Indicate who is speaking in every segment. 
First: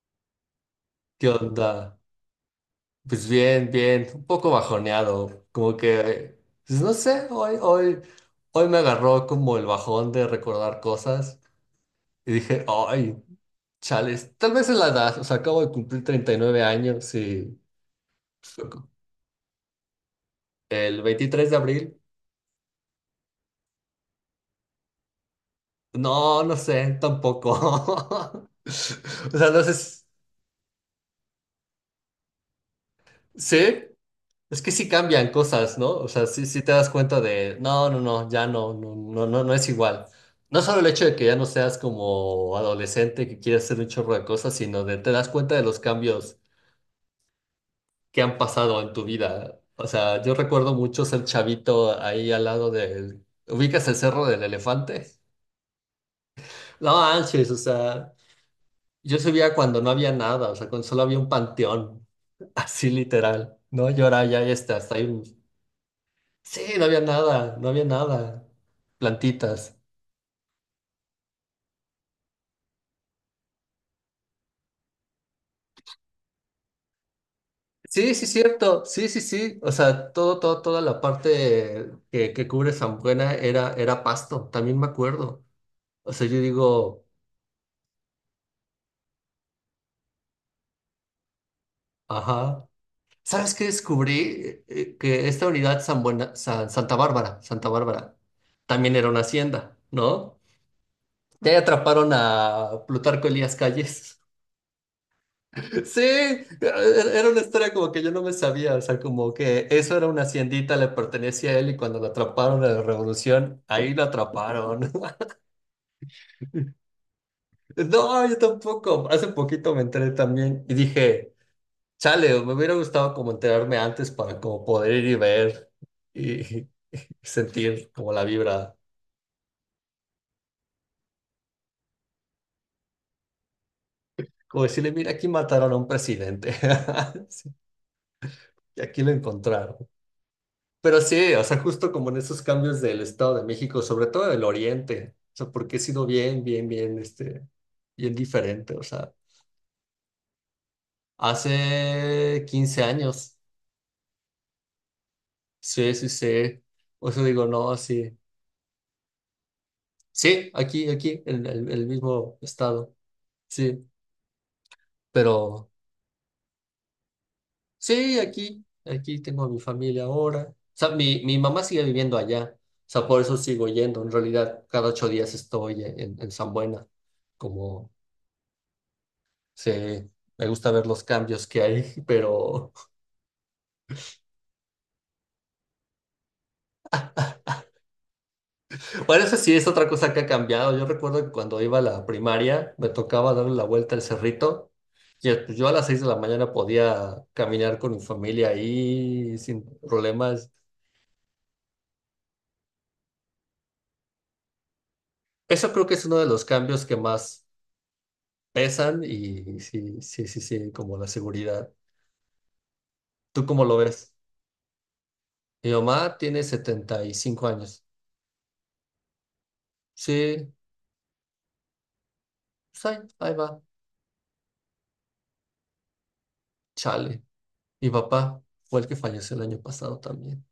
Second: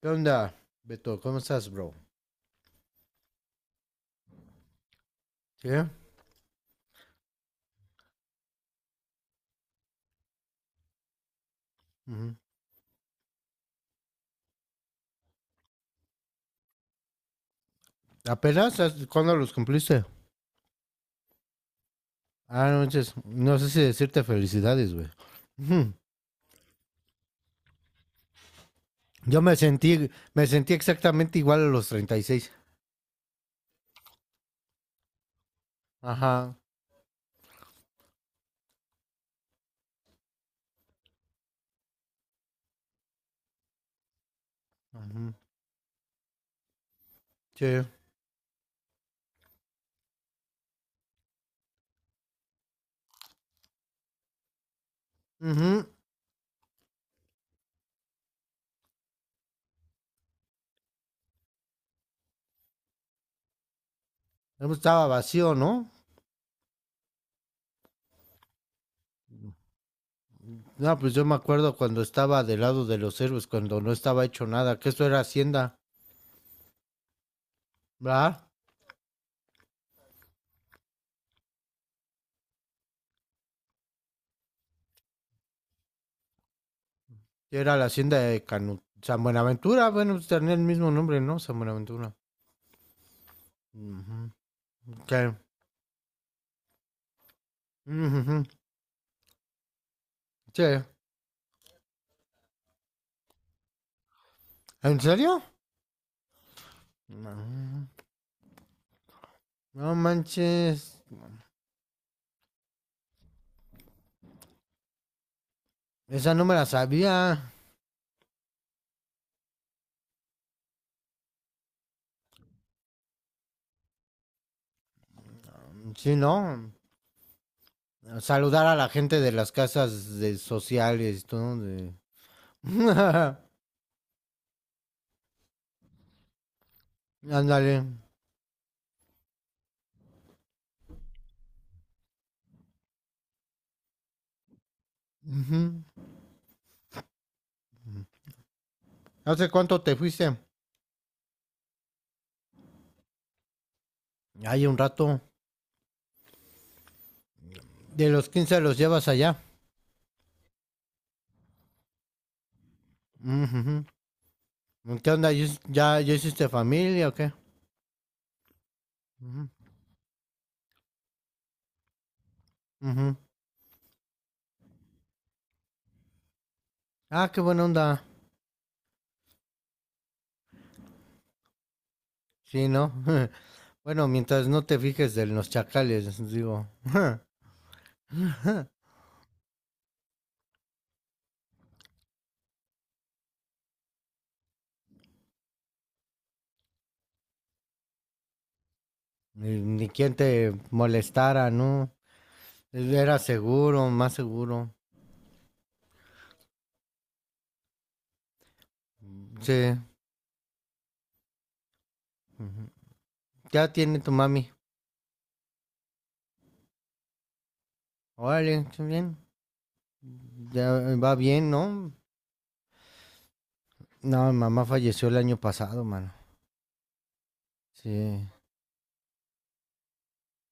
Speaker 1: ¿Qué onda, Beto?
Speaker 2: ¿Qué
Speaker 1: ¿Cómo estás, bro?
Speaker 2: onda? Pues bien, bien, un poco bajoneado,
Speaker 1: ¿Sí?
Speaker 2: como que, pues no sé, hoy me agarró como el bajón de recordar cosas y
Speaker 1: Ujú.
Speaker 2: dije, ay, chales, tal vez es la edad, o sea, acabo de cumplir 39 años y
Speaker 1: ¿Apenas? ¿Cuándo los cumpliste?
Speaker 2: el 23 de abril,
Speaker 1: Ah, no, manches, no sé si decirte felicidades, güey. Ujú.
Speaker 2: no, no sé, tampoco. O
Speaker 1: Yo
Speaker 2: sea,
Speaker 1: me
Speaker 2: no sé,
Speaker 1: sentí, me sentí exactamente igual a los 36.
Speaker 2: ¿sí? Es que sí cambian cosas, ¿no? O sea, sí,
Speaker 1: Ajá.
Speaker 2: sí te das cuenta de, ya no, no es igual. No solo el hecho de que ya no seas como adolescente que quieres hacer un chorro de cosas, sino de te das
Speaker 1: Ujú.
Speaker 2: cuenta de los cambios
Speaker 1: Sí.
Speaker 2: que han pasado en tu vida. O sea, yo recuerdo mucho ser chavito ahí al lado del... ¿Ubicas el Cerro del Elefante?
Speaker 1: Ujú.
Speaker 2: No, manches, o sea, yo subía cuando no había nada, o sea, cuando solo había un panteón, así literal, ¿no? Y ahora ya, ya
Speaker 1: Yo
Speaker 2: está, hasta
Speaker 1: estaba
Speaker 2: ahí.
Speaker 1: vacío, ¿no?
Speaker 2: Sí, no había nada, no había nada. Plantitas.
Speaker 1: No, pues yo me acuerdo cuando estaba del lado de los héroes, cuando no estaba hecho nada, que esto era hacienda,
Speaker 2: Sí, sí,
Speaker 1: ¿verdad?
Speaker 2: cierto. Sí, sí, sí. O sea, toda la parte que cubre San Buena era, era pasto, también me acuerdo. O sea, yo digo,
Speaker 1: Que era la hacienda de Canu, San Buenaventura, bueno, pues tenía el mismo nombre, ¿no? San Buenaventura.
Speaker 2: ajá. ¿Sabes qué
Speaker 1: Ujú.
Speaker 2: descubrí? Que
Speaker 1: ¿Qué?
Speaker 2: esta unidad San Buena, Santa Bárbara,
Speaker 1: Ujujú.
Speaker 2: también era una hacienda, ¿no?
Speaker 1: Sí.
Speaker 2: Ya atraparon a Plutarco Elías Calles.
Speaker 1: ¿En serio?
Speaker 2: Sí, era una historia
Speaker 1: No,
Speaker 2: como que yo no me sabía, o sea, como que
Speaker 1: no
Speaker 2: eso era una haciendita, le
Speaker 1: manches.
Speaker 2: pertenecía a él y cuando lo atraparon en la revolución, ahí lo atraparon.
Speaker 1: Esa no me la sabía.
Speaker 2: No, yo tampoco, hace poquito me enteré también y dije, chale, me hubiera gustado como enterarme antes para como poder ir y ver
Speaker 1: Sí,
Speaker 2: y y
Speaker 1: ¿no?
Speaker 2: sentir como la
Speaker 1: Saludar
Speaker 2: vibra,
Speaker 1: a la gente de las casas de sociales, todo de...
Speaker 2: como decirle, mira, aquí mataron a un presidente. Sí,
Speaker 1: Ándale.
Speaker 2: y aquí lo encontraron. Pero sí, o sea, justo como en esos cambios del Estado de México, sobre todo del Oriente, o sea, porque he
Speaker 1: Ujú.
Speaker 2: sido bien diferente, o sea,
Speaker 1: ¿Hace cuánto te fuiste?
Speaker 2: hace 15 años,
Speaker 1: Hay un rato.
Speaker 2: sí, sí, sí, o sea, digo, no,
Speaker 1: De
Speaker 2: sí,
Speaker 1: los 15 los llevas allá.
Speaker 2: sí, aquí, en el mismo estado,
Speaker 1: Ujujú.
Speaker 2: sí,
Speaker 1: ¿Qué onda? ¿Ya,
Speaker 2: pero
Speaker 1: ya- ya hiciste familia o qué?
Speaker 2: sí, aquí tengo
Speaker 1: Ujú,
Speaker 2: a mi familia ahora, o sea, mi mamá sigue viviendo allá, o sea,
Speaker 1: ujú.
Speaker 2: por eso sigo yendo, en realidad, cada 8 días estoy en San Buena,
Speaker 1: Ah, qué buena
Speaker 2: como.
Speaker 1: onda.
Speaker 2: Sí, me gusta ver los cambios que hay,
Speaker 1: Sí,
Speaker 2: pero
Speaker 1: ¿no? Bueno, mientras no te fijes de los chacales, digo.
Speaker 2: bueno, eso sí es otra cosa que ha cambiado. Yo recuerdo que cuando iba a la primaria me tocaba darle la vuelta al cerrito y pues, yo a las 6 de la mañana podía caminar con mi familia ahí
Speaker 1: Ni,
Speaker 2: sin
Speaker 1: ni quien te
Speaker 2: problemas.
Speaker 1: molestara, ¿no? Era seguro, más seguro.
Speaker 2: Eso creo que es uno de los cambios que más pesan y
Speaker 1: Sí.
Speaker 2: sí, como la seguridad.
Speaker 1: Ujú.
Speaker 2: ¿Tú cómo
Speaker 1: Ya
Speaker 2: lo
Speaker 1: tiene tu
Speaker 2: ves?
Speaker 1: mami.
Speaker 2: Mi mamá tiene 75 años.
Speaker 1: Órale, está bien.
Speaker 2: Sí,
Speaker 1: Ya va bien, ¿no?
Speaker 2: pues ahí, ahí va,
Speaker 1: No, mi mamá falleció el año pasado, mano.
Speaker 2: chale. Mi
Speaker 1: Sí.
Speaker 2: papá fue el que falleció el año pasado también.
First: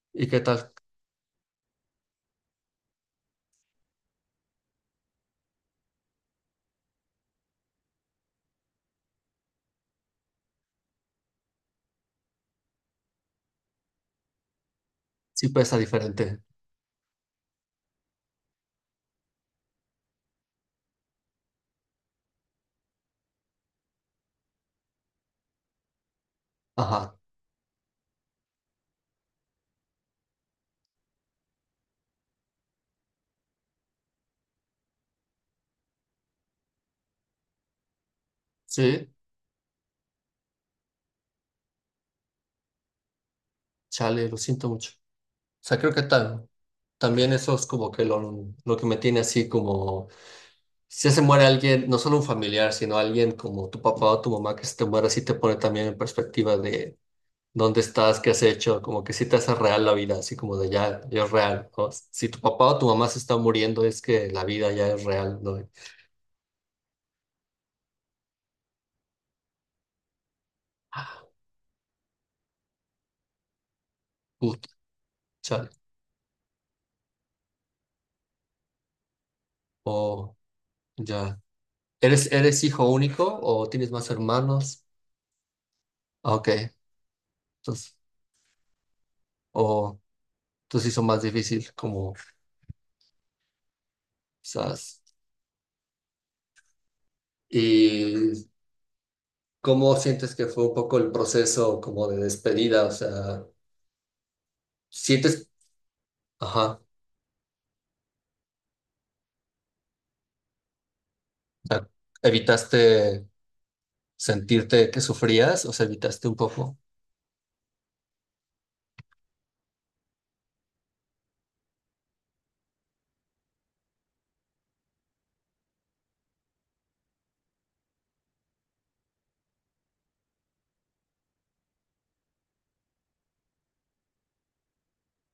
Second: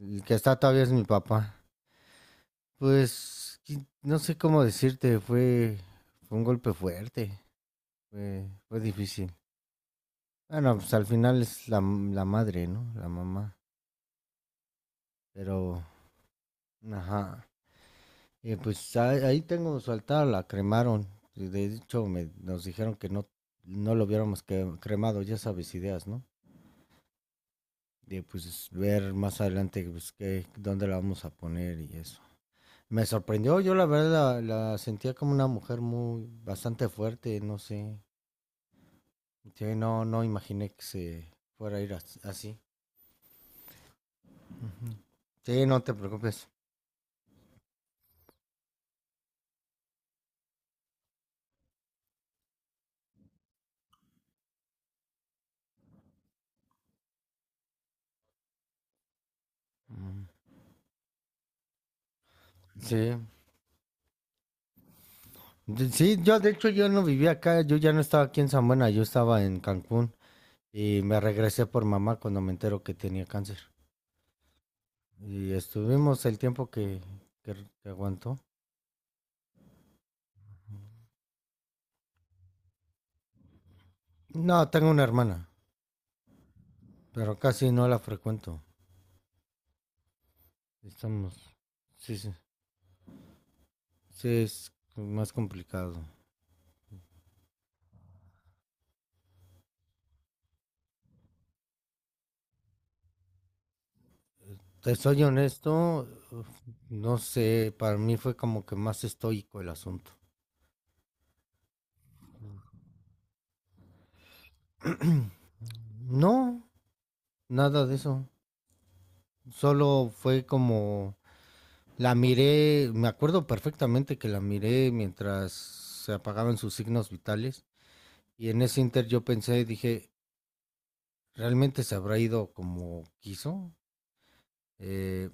Speaker 1: El
Speaker 2: ¿Y
Speaker 1: que
Speaker 2: qué
Speaker 1: está
Speaker 2: tal?
Speaker 1: todavía es mi papá. Pues, no sé cómo decirte, fue un golpe fuerte. Fue difícil. Bueno, pues al final es la madre, ¿no? La mamá.
Speaker 2: Sí pesa
Speaker 1: Pero,
Speaker 2: diferente.
Speaker 1: ajá. Pues ahí tengo su altar, la cremaron. Y de hecho, nos dijeron que no lo hubiéramos cremado, ya sabes, ideas, ¿no?
Speaker 2: Ajá.
Speaker 1: De pues ver más adelante pues, qué, dónde la vamos a poner y eso. Me sorprendió, yo la verdad la sentía como una mujer bastante fuerte, no sé.
Speaker 2: Sí,
Speaker 1: Sí, no imaginé que se fuera a ir así.
Speaker 2: chale, lo siento
Speaker 1: Ujú.
Speaker 2: mucho. O
Speaker 1: Sí,
Speaker 2: sea,
Speaker 1: no
Speaker 2: creo
Speaker 1: te
Speaker 2: que
Speaker 1: preocupes.
Speaker 2: también eso es como que lo que me tiene así como... Si se muere alguien, no solo un familiar, sino alguien como tu papá o tu mamá que se te muere, sí te pone también en perspectiva de dónde estás, qué has hecho, como que sí te hace real la vida,
Speaker 1: Mm.
Speaker 2: así como de ya, ya es real, ¿no? Si tu papá o tu mamá
Speaker 1: Sí.
Speaker 2: se está muriendo, es que la vida ya es real, ¿no?
Speaker 1: Sí, yo de hecho yo no vivía acá, yo ya no estaba aquí en San Buena, yo estaba en Cancún. Y me regresé por mamá cuando me entero que tenía cáncer.
Speaker 2: Puta,
Speaker 1: Y
Speaker 2: chale.
Speaker 1: estuvimos el tiempo que, que aguantó.
Speaker 2: Oh, ya. ¿Eres, eres hijo único o tienes más
Speaker 1: No,
Speaker 2: hermanos?
Speaker 1: tengo una hermana,
Speaker 2: Ah, ok,
Speaker 1: pero casi no
Speaker 2: entonces,
Speaker 1: la frecuento.
Speaker 2: o entonces hizo más
Speaker 1: Estamos.
Speaker 2: difícil, como
Speaker 1: Sí, sí. Sí, es
Speaker 2: quizás.
Speaker 1: más complicado.
Speaker 2: ¿Y cómo sientes que fue un poco el proceso como de despedida? O sea,
Speaker 1: Te soy
Speaker 2: ¿sientes,
Speaker 1: honesto,
Speaker 2: ajá,
Speaker 1: no sé, para mí fue como que más estoico el asunto.
Speaker 2: o sea, evitaste sentirte que sufrías? O sea, evitaste un
Speaker 1: No,
Speaker 2: poco.
Speaker 1: nada de eso. Solo fue como la miré, me acuerdo perfectamente que la miré mientras se apagaban sus signos vitales. Y en ese inter yo pensé, dije, ¿realmente se habrá ido como quiso? Eh,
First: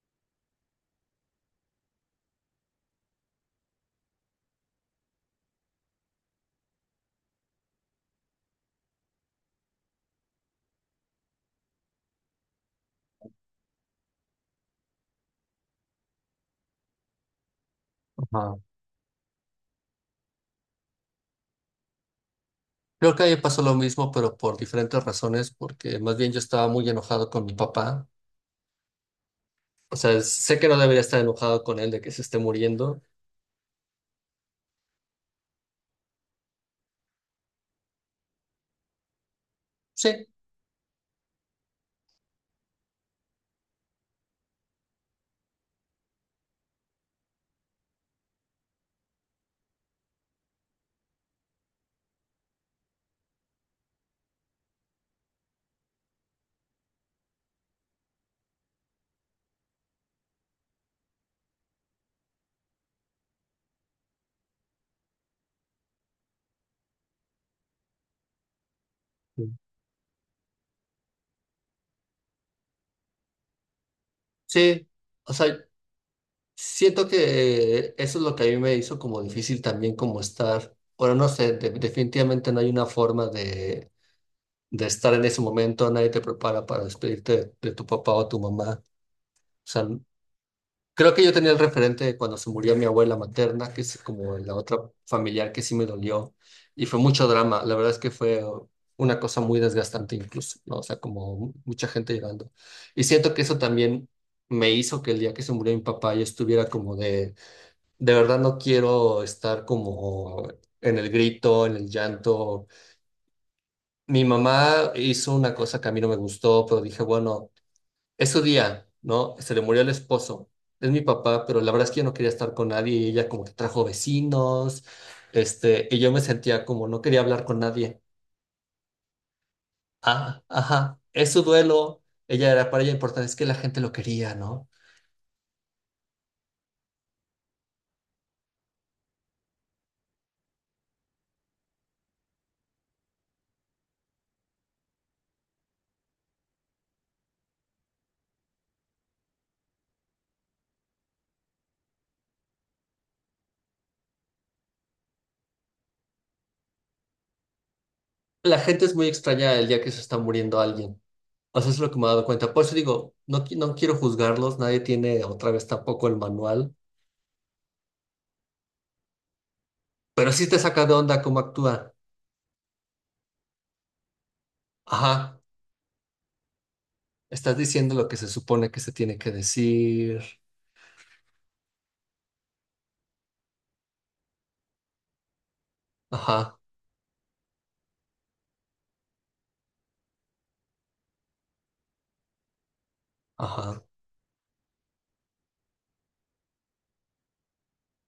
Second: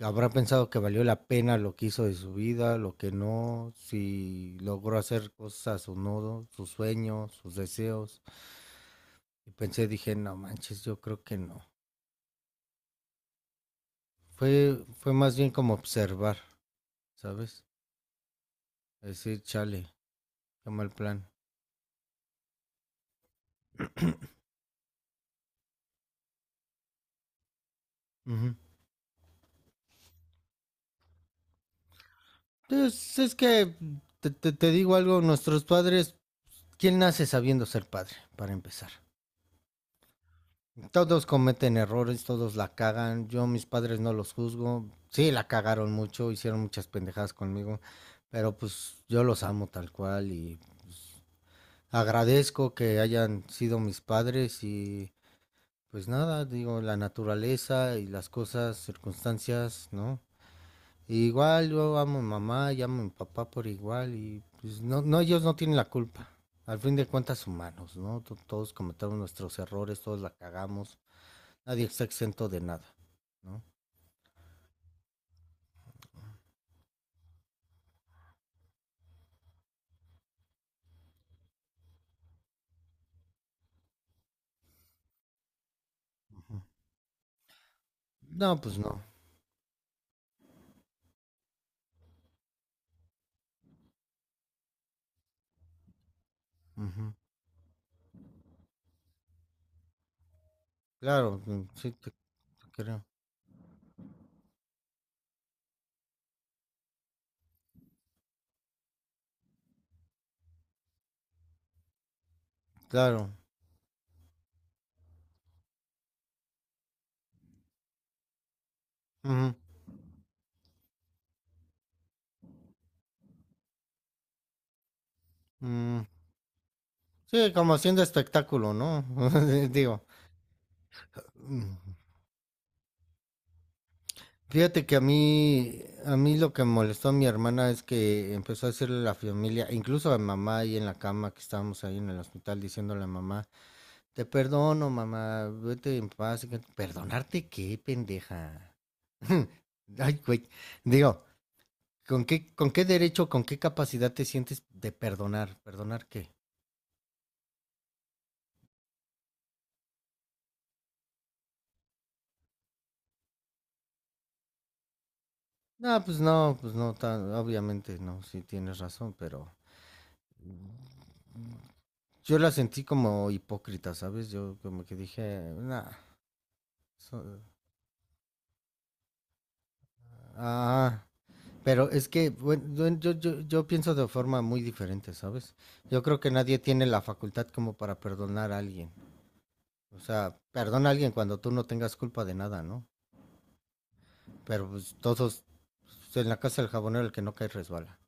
Speaker 1: ¿Habrá pensado que valió la pena lo que hizo de su vida, lo que no, si logró hacer cosas o no, sus sueños, sus deseos? Y pensé, dije, no manches, yo creo que no. Fue más bien como observar, ¿sabes?
Speaker 2: Ajá.
Speaker 1: Decir, chale, qué mal plan.
Speaker 2: Creo que a mí me pasó lo mismo, pero por diferentes razones, porque más bien yo estaba muy enojado con mi papá.
Speaker 1: Ujú.
Speaker 2: O sea, sé que no debería estar enojado con él de que se esté muriendo.
Speaker 1: Entonces, es que te digo algo, nuestros padres, ¿quién nace sabiendo ser padre, para empezar?
Speaker 2: Sí.
Speaker 1: Todos cometen errores, todos la cagan. Yo mis padres no los juzgo. Sí, la cagaron mucho, hicieron muchas pendejadas conmigo, pero pues yo los amo tal cual y agradezco que hayan sido mis padres y pues nada, digo, la naturaleza y las cosas, circunstancias, ¿no? Y igual yo amo a mi mamá y amo a mi papá por igual y pues no ellos no tienen la culpa. Al fin de cuentas humanos, ¿no? Todos cometemos nuestros errores, todos la cagamos. Nadie está exento de nada, ¿no?
Speaker 2: Sí, o sea, siento que eso es lo que a mí me hizo como difícil también como estar, bueno, no sé, definitivamente no hay una forma de estar en ese momento, nadie te
Speaker 1: Ujú.
Speaker 2: prepara para despedirte de tu papá o tu
Speaker 1: No,
Speaker 2: mamá,
Speaker 1: pues
Speaker 2: o
Speaker 1: no.
Speaker 2: sea. Creo que yo tenía el referente de cuando se murió mi abuela materna, que es como la otra familiar que sí me dolió, y fue
Speaker 1: Ujú.
Speaker 2: mucho drama. La verdad es que fue una cosa muy desgastante incluso, ¿no? O sea, como
Speaker 1: Claro,
Speaker 2: mucha
Speaker 1: sí, te,
Speaker 2: gente llorando.
Speaker 1: te
Speaker 2: Y
Speaker 1: creo.
Speaker 2: siento que eso también me hizo que el día que se murió mi papá yo estuviera como de verdad no quiero estar como en el grito, en el llanto.
Speaker 1: Claro.
Speaker 2: Mi mamá hizo una cosa que a mí no me gustó, pero dije, bueno. Es su día, ¿no? Se
Speaker 1: Ujú.
Speaker 2: le murió el esposo. Es mi papá, pero la verdad es que yo no quería estar con nadie y ella como que trajo vecinos, este, y
Speaker 1: Mm,
Speaker 2: yo me sentía como no quería hablar
Speaker 1: sí,
Speaker 2: con
Speaker 1: como
Speaker 2: nadie.
Speaker 1: haciendo espectáculo, ¿no? Digo,
Speaker 2: Ah, ajá, es su
Speaker 1: mm,
Speaker 2: duelo. Ella era para ella importante, es que la gente lo quería, ¿no?
Speaker 1: fíjate que a mí lo que molestó a mi hermana es que empezó a decirle a la familia, incluso a mamá ahí en la cama que estábamos ahí en el hospital, diciéndole a mamá, te perdono, mamá, vete en paz. ¿Perdonarte qué, pendeja? Ay, güey. Digo, ¿Con qué derecho, con qué capacidad te sientes de perdonar? ¿Perdonar qué?
Speaker 2: La gente es muy extraña el día que se está muriendo alguien. O sea, eso es lo que me he dado cuenta. Por eso digo, no, no quiero juzgarlos, nadie tiene otra vez
Speaker 1: No,
Speaker 2: tampoco el
Speaker 1: pues no,
Speaker 2: manual,
Speaker 1: pues no, obviamente no, sí tienes razón, pero
Speaker 2: pero sí te saca de onda cómo actúa.
Speaker 1: yo la sentí como hipócrita, ¿sabes? Yo como que
Speaker 2: Ajá,
Speaker 1: dije, nah, so-
Speaker 2: estás diciendo lo que se supone que se tiene que decir.
Speaker 1: ah, pero es que bueno, yo pienso de forma muy diferente, ¿sabes? Yo creo que nadie
Speaker 2: Ajá.
Speaker 1: tiene la facultad como para perdonar a alguien. O sea, perdona a alguien cuando tú no tengas culpa de nada, ¿no?
Speaker 2: Ajá,
Speaker 1: Pero pues, todos, pues, en la casa del jabonero el que no cae resbala.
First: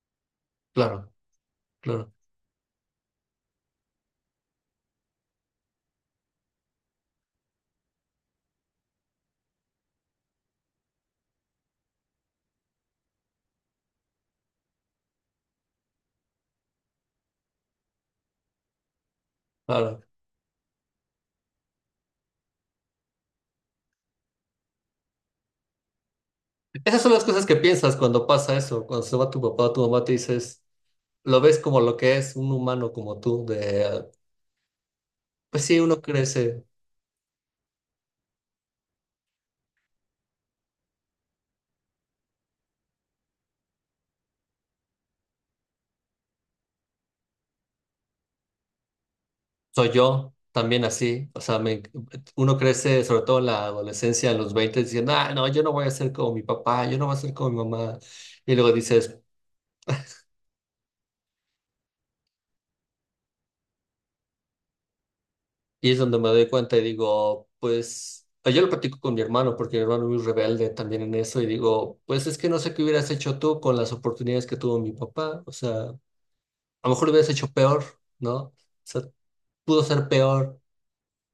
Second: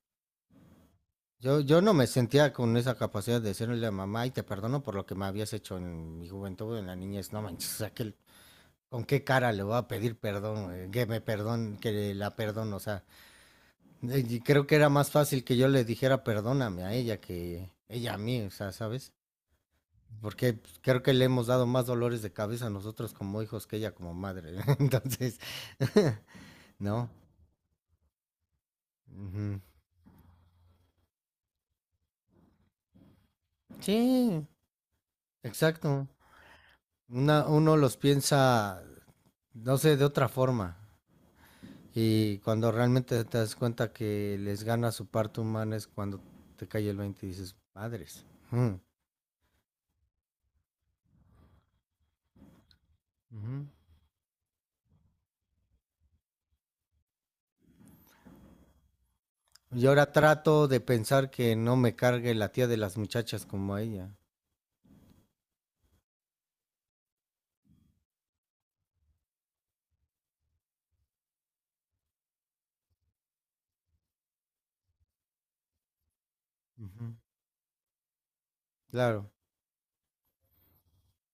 Speaker 2: claro,
Speaker 1: Yo no me
Speaker 2: claro,
Speaker 1: sentía con esa capacidad de decirle a mamá, y te perdono por lo que me habías hecho en mi juventud, en la niñez, no manches, o sea, que, ¿con qué cara le voy a pedir perdón, güey? Que la perdono, o sea, y creo que era más fácil que yo le dijera perdóname a ella que ella a mí, o sea, ¿sabes?
Speaker 2: claro.
Speaker 1: Porque pues, creo que le hemos dado más dolores de cabeza a nosotros como hijos que ella como madre, entonces,
Speaker 2: Esas
Speaker 1: no.
Speaker 2: son las cosas que piensas cuando pasa eso, cuando se va tu
Speaker 1: Ujú.
Speaker 2: papá o tu mamá, te dices, lo ves como lo que es, un humano como tú, de, ah,
Speaker 1: Sí,
Speaker 2: pues sí, uno
Speaker 1: exacto.
Speaker 2: crece,
Speaker 1: Uno los piensa no sé, de otra forma. Y cuando realmente te das cuenta que les gana su parte humana es cuando te cae el 20 y dices, madres. Mm.
Speaker 2: soy yo también así, o sea, uno crece sobre todo en la
Speaker 1: Ujú.
Speaker 2: adolescencia, en los 20 diciendo, ah, no, yo no voy a ser como mi papá, yo no voy a ser como mi mamá, y luego dices,
Speaker 1: Y ahora trato de pensar que no me cargue la tía de las muchachas como a ella.
Speaker 2: Y es donde me doy cuenta y digo, pues, ah, yo lo platico con mi hermano, porque mi hermano es muy rebelde también en eso, y digo, pues es que no sé qué hubieras hecho tú con las oportunidades que tuvo mi papá, o sea, a lo mejor lo
Speaker 1: Ujú.
Speaker 2: hubieras hecho peor, ¿no? O sea,
Speaker 1: Claro,
Speaker 2: pudo ser peor,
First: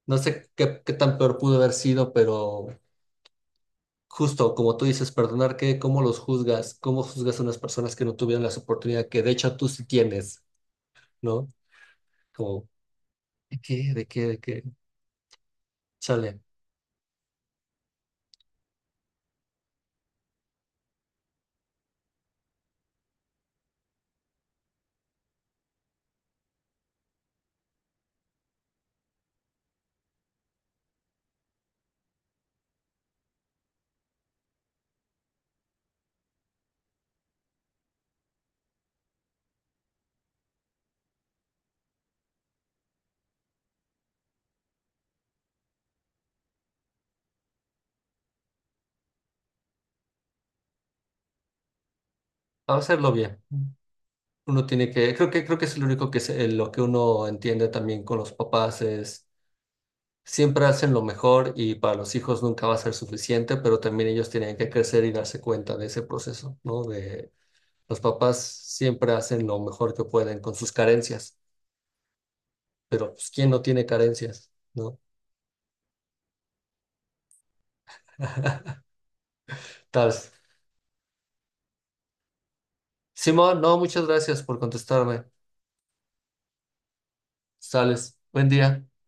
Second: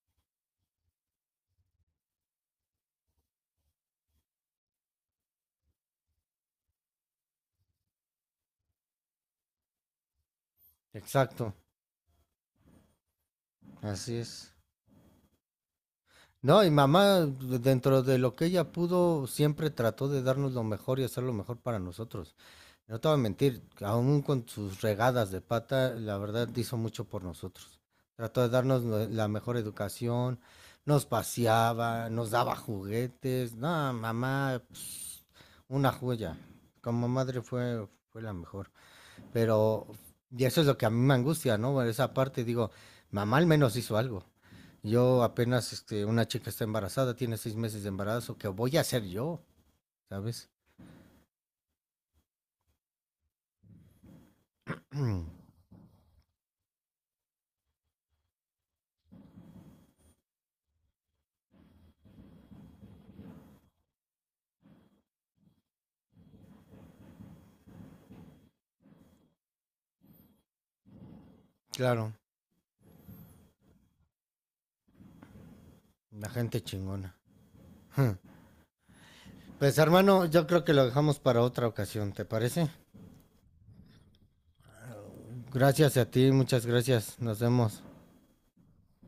Speaker 2: no sé qué, qué tan peor pudo haber sido, pero justo como tú dices, perdonar, ¿qué? ¿Cómo los juzgas? ¿Cómo juzgas a unas personas que no tuvieron las oportunidades que de hecho tú sí tienes, ¿no?
Speaker 1: exacto,
Speaker 2: Como, ¿de qué? ¿De
Speaker 1: así
Speaker 2: qué? ¿De
Speaker 1: es.
Speaker 2: qué? Chale,
Speaker 1: No, y mamá, dentro de lo que ella pudo, siempre trató de darnos lo mejor y hacer lo mejor para nosotros. No te voy a mentir, aún con sus regadas de pata, la verdad hizo mucho por nosotros. Trató de darnos la mejor educación, nos paseaba, nos daba juguetes. No, mamá, pues, una joya. Como madre fue la mejor. Pero, y eso es lo que a mí me angustia, ¿no? Bueno, esa parte, digo, mamá al menos hizo algo. Yo apenas, una chica está embarazada, tiene 6 meses de embarazo, ¿qué voy a hacer yo? ¿Sabes?
Speaker 2: vamos a hacerlo bien. Uno tiene que, creo que, creo que es lo único que es, lo que uno entiende también con los papás es, siempre hacen lo mejor y para los hijos nunca va a ser suficiente, pero también ellos tienen que crecer y darse cuenta de ese proceso, ¿no? De los papás siempre hacen lo mejor que pueden con sus carencias,
Speaker 1: Claro,
Speaker 2: pero pues, ¿quién no tiene carencias, ¿no?
Speaker 1: la gente chingona. Pues
Speaker 2: Tal.
Speaker 1: hermano, yo creo que lo dejamos para otra ocasión, ¿te parece?
Speaker 2: Simón, no, muchas gracias por contestarme.
Speaker 1: Gracias a ti, muchas gracias, nos vemos.
Speaker 2: Sales. Buen día.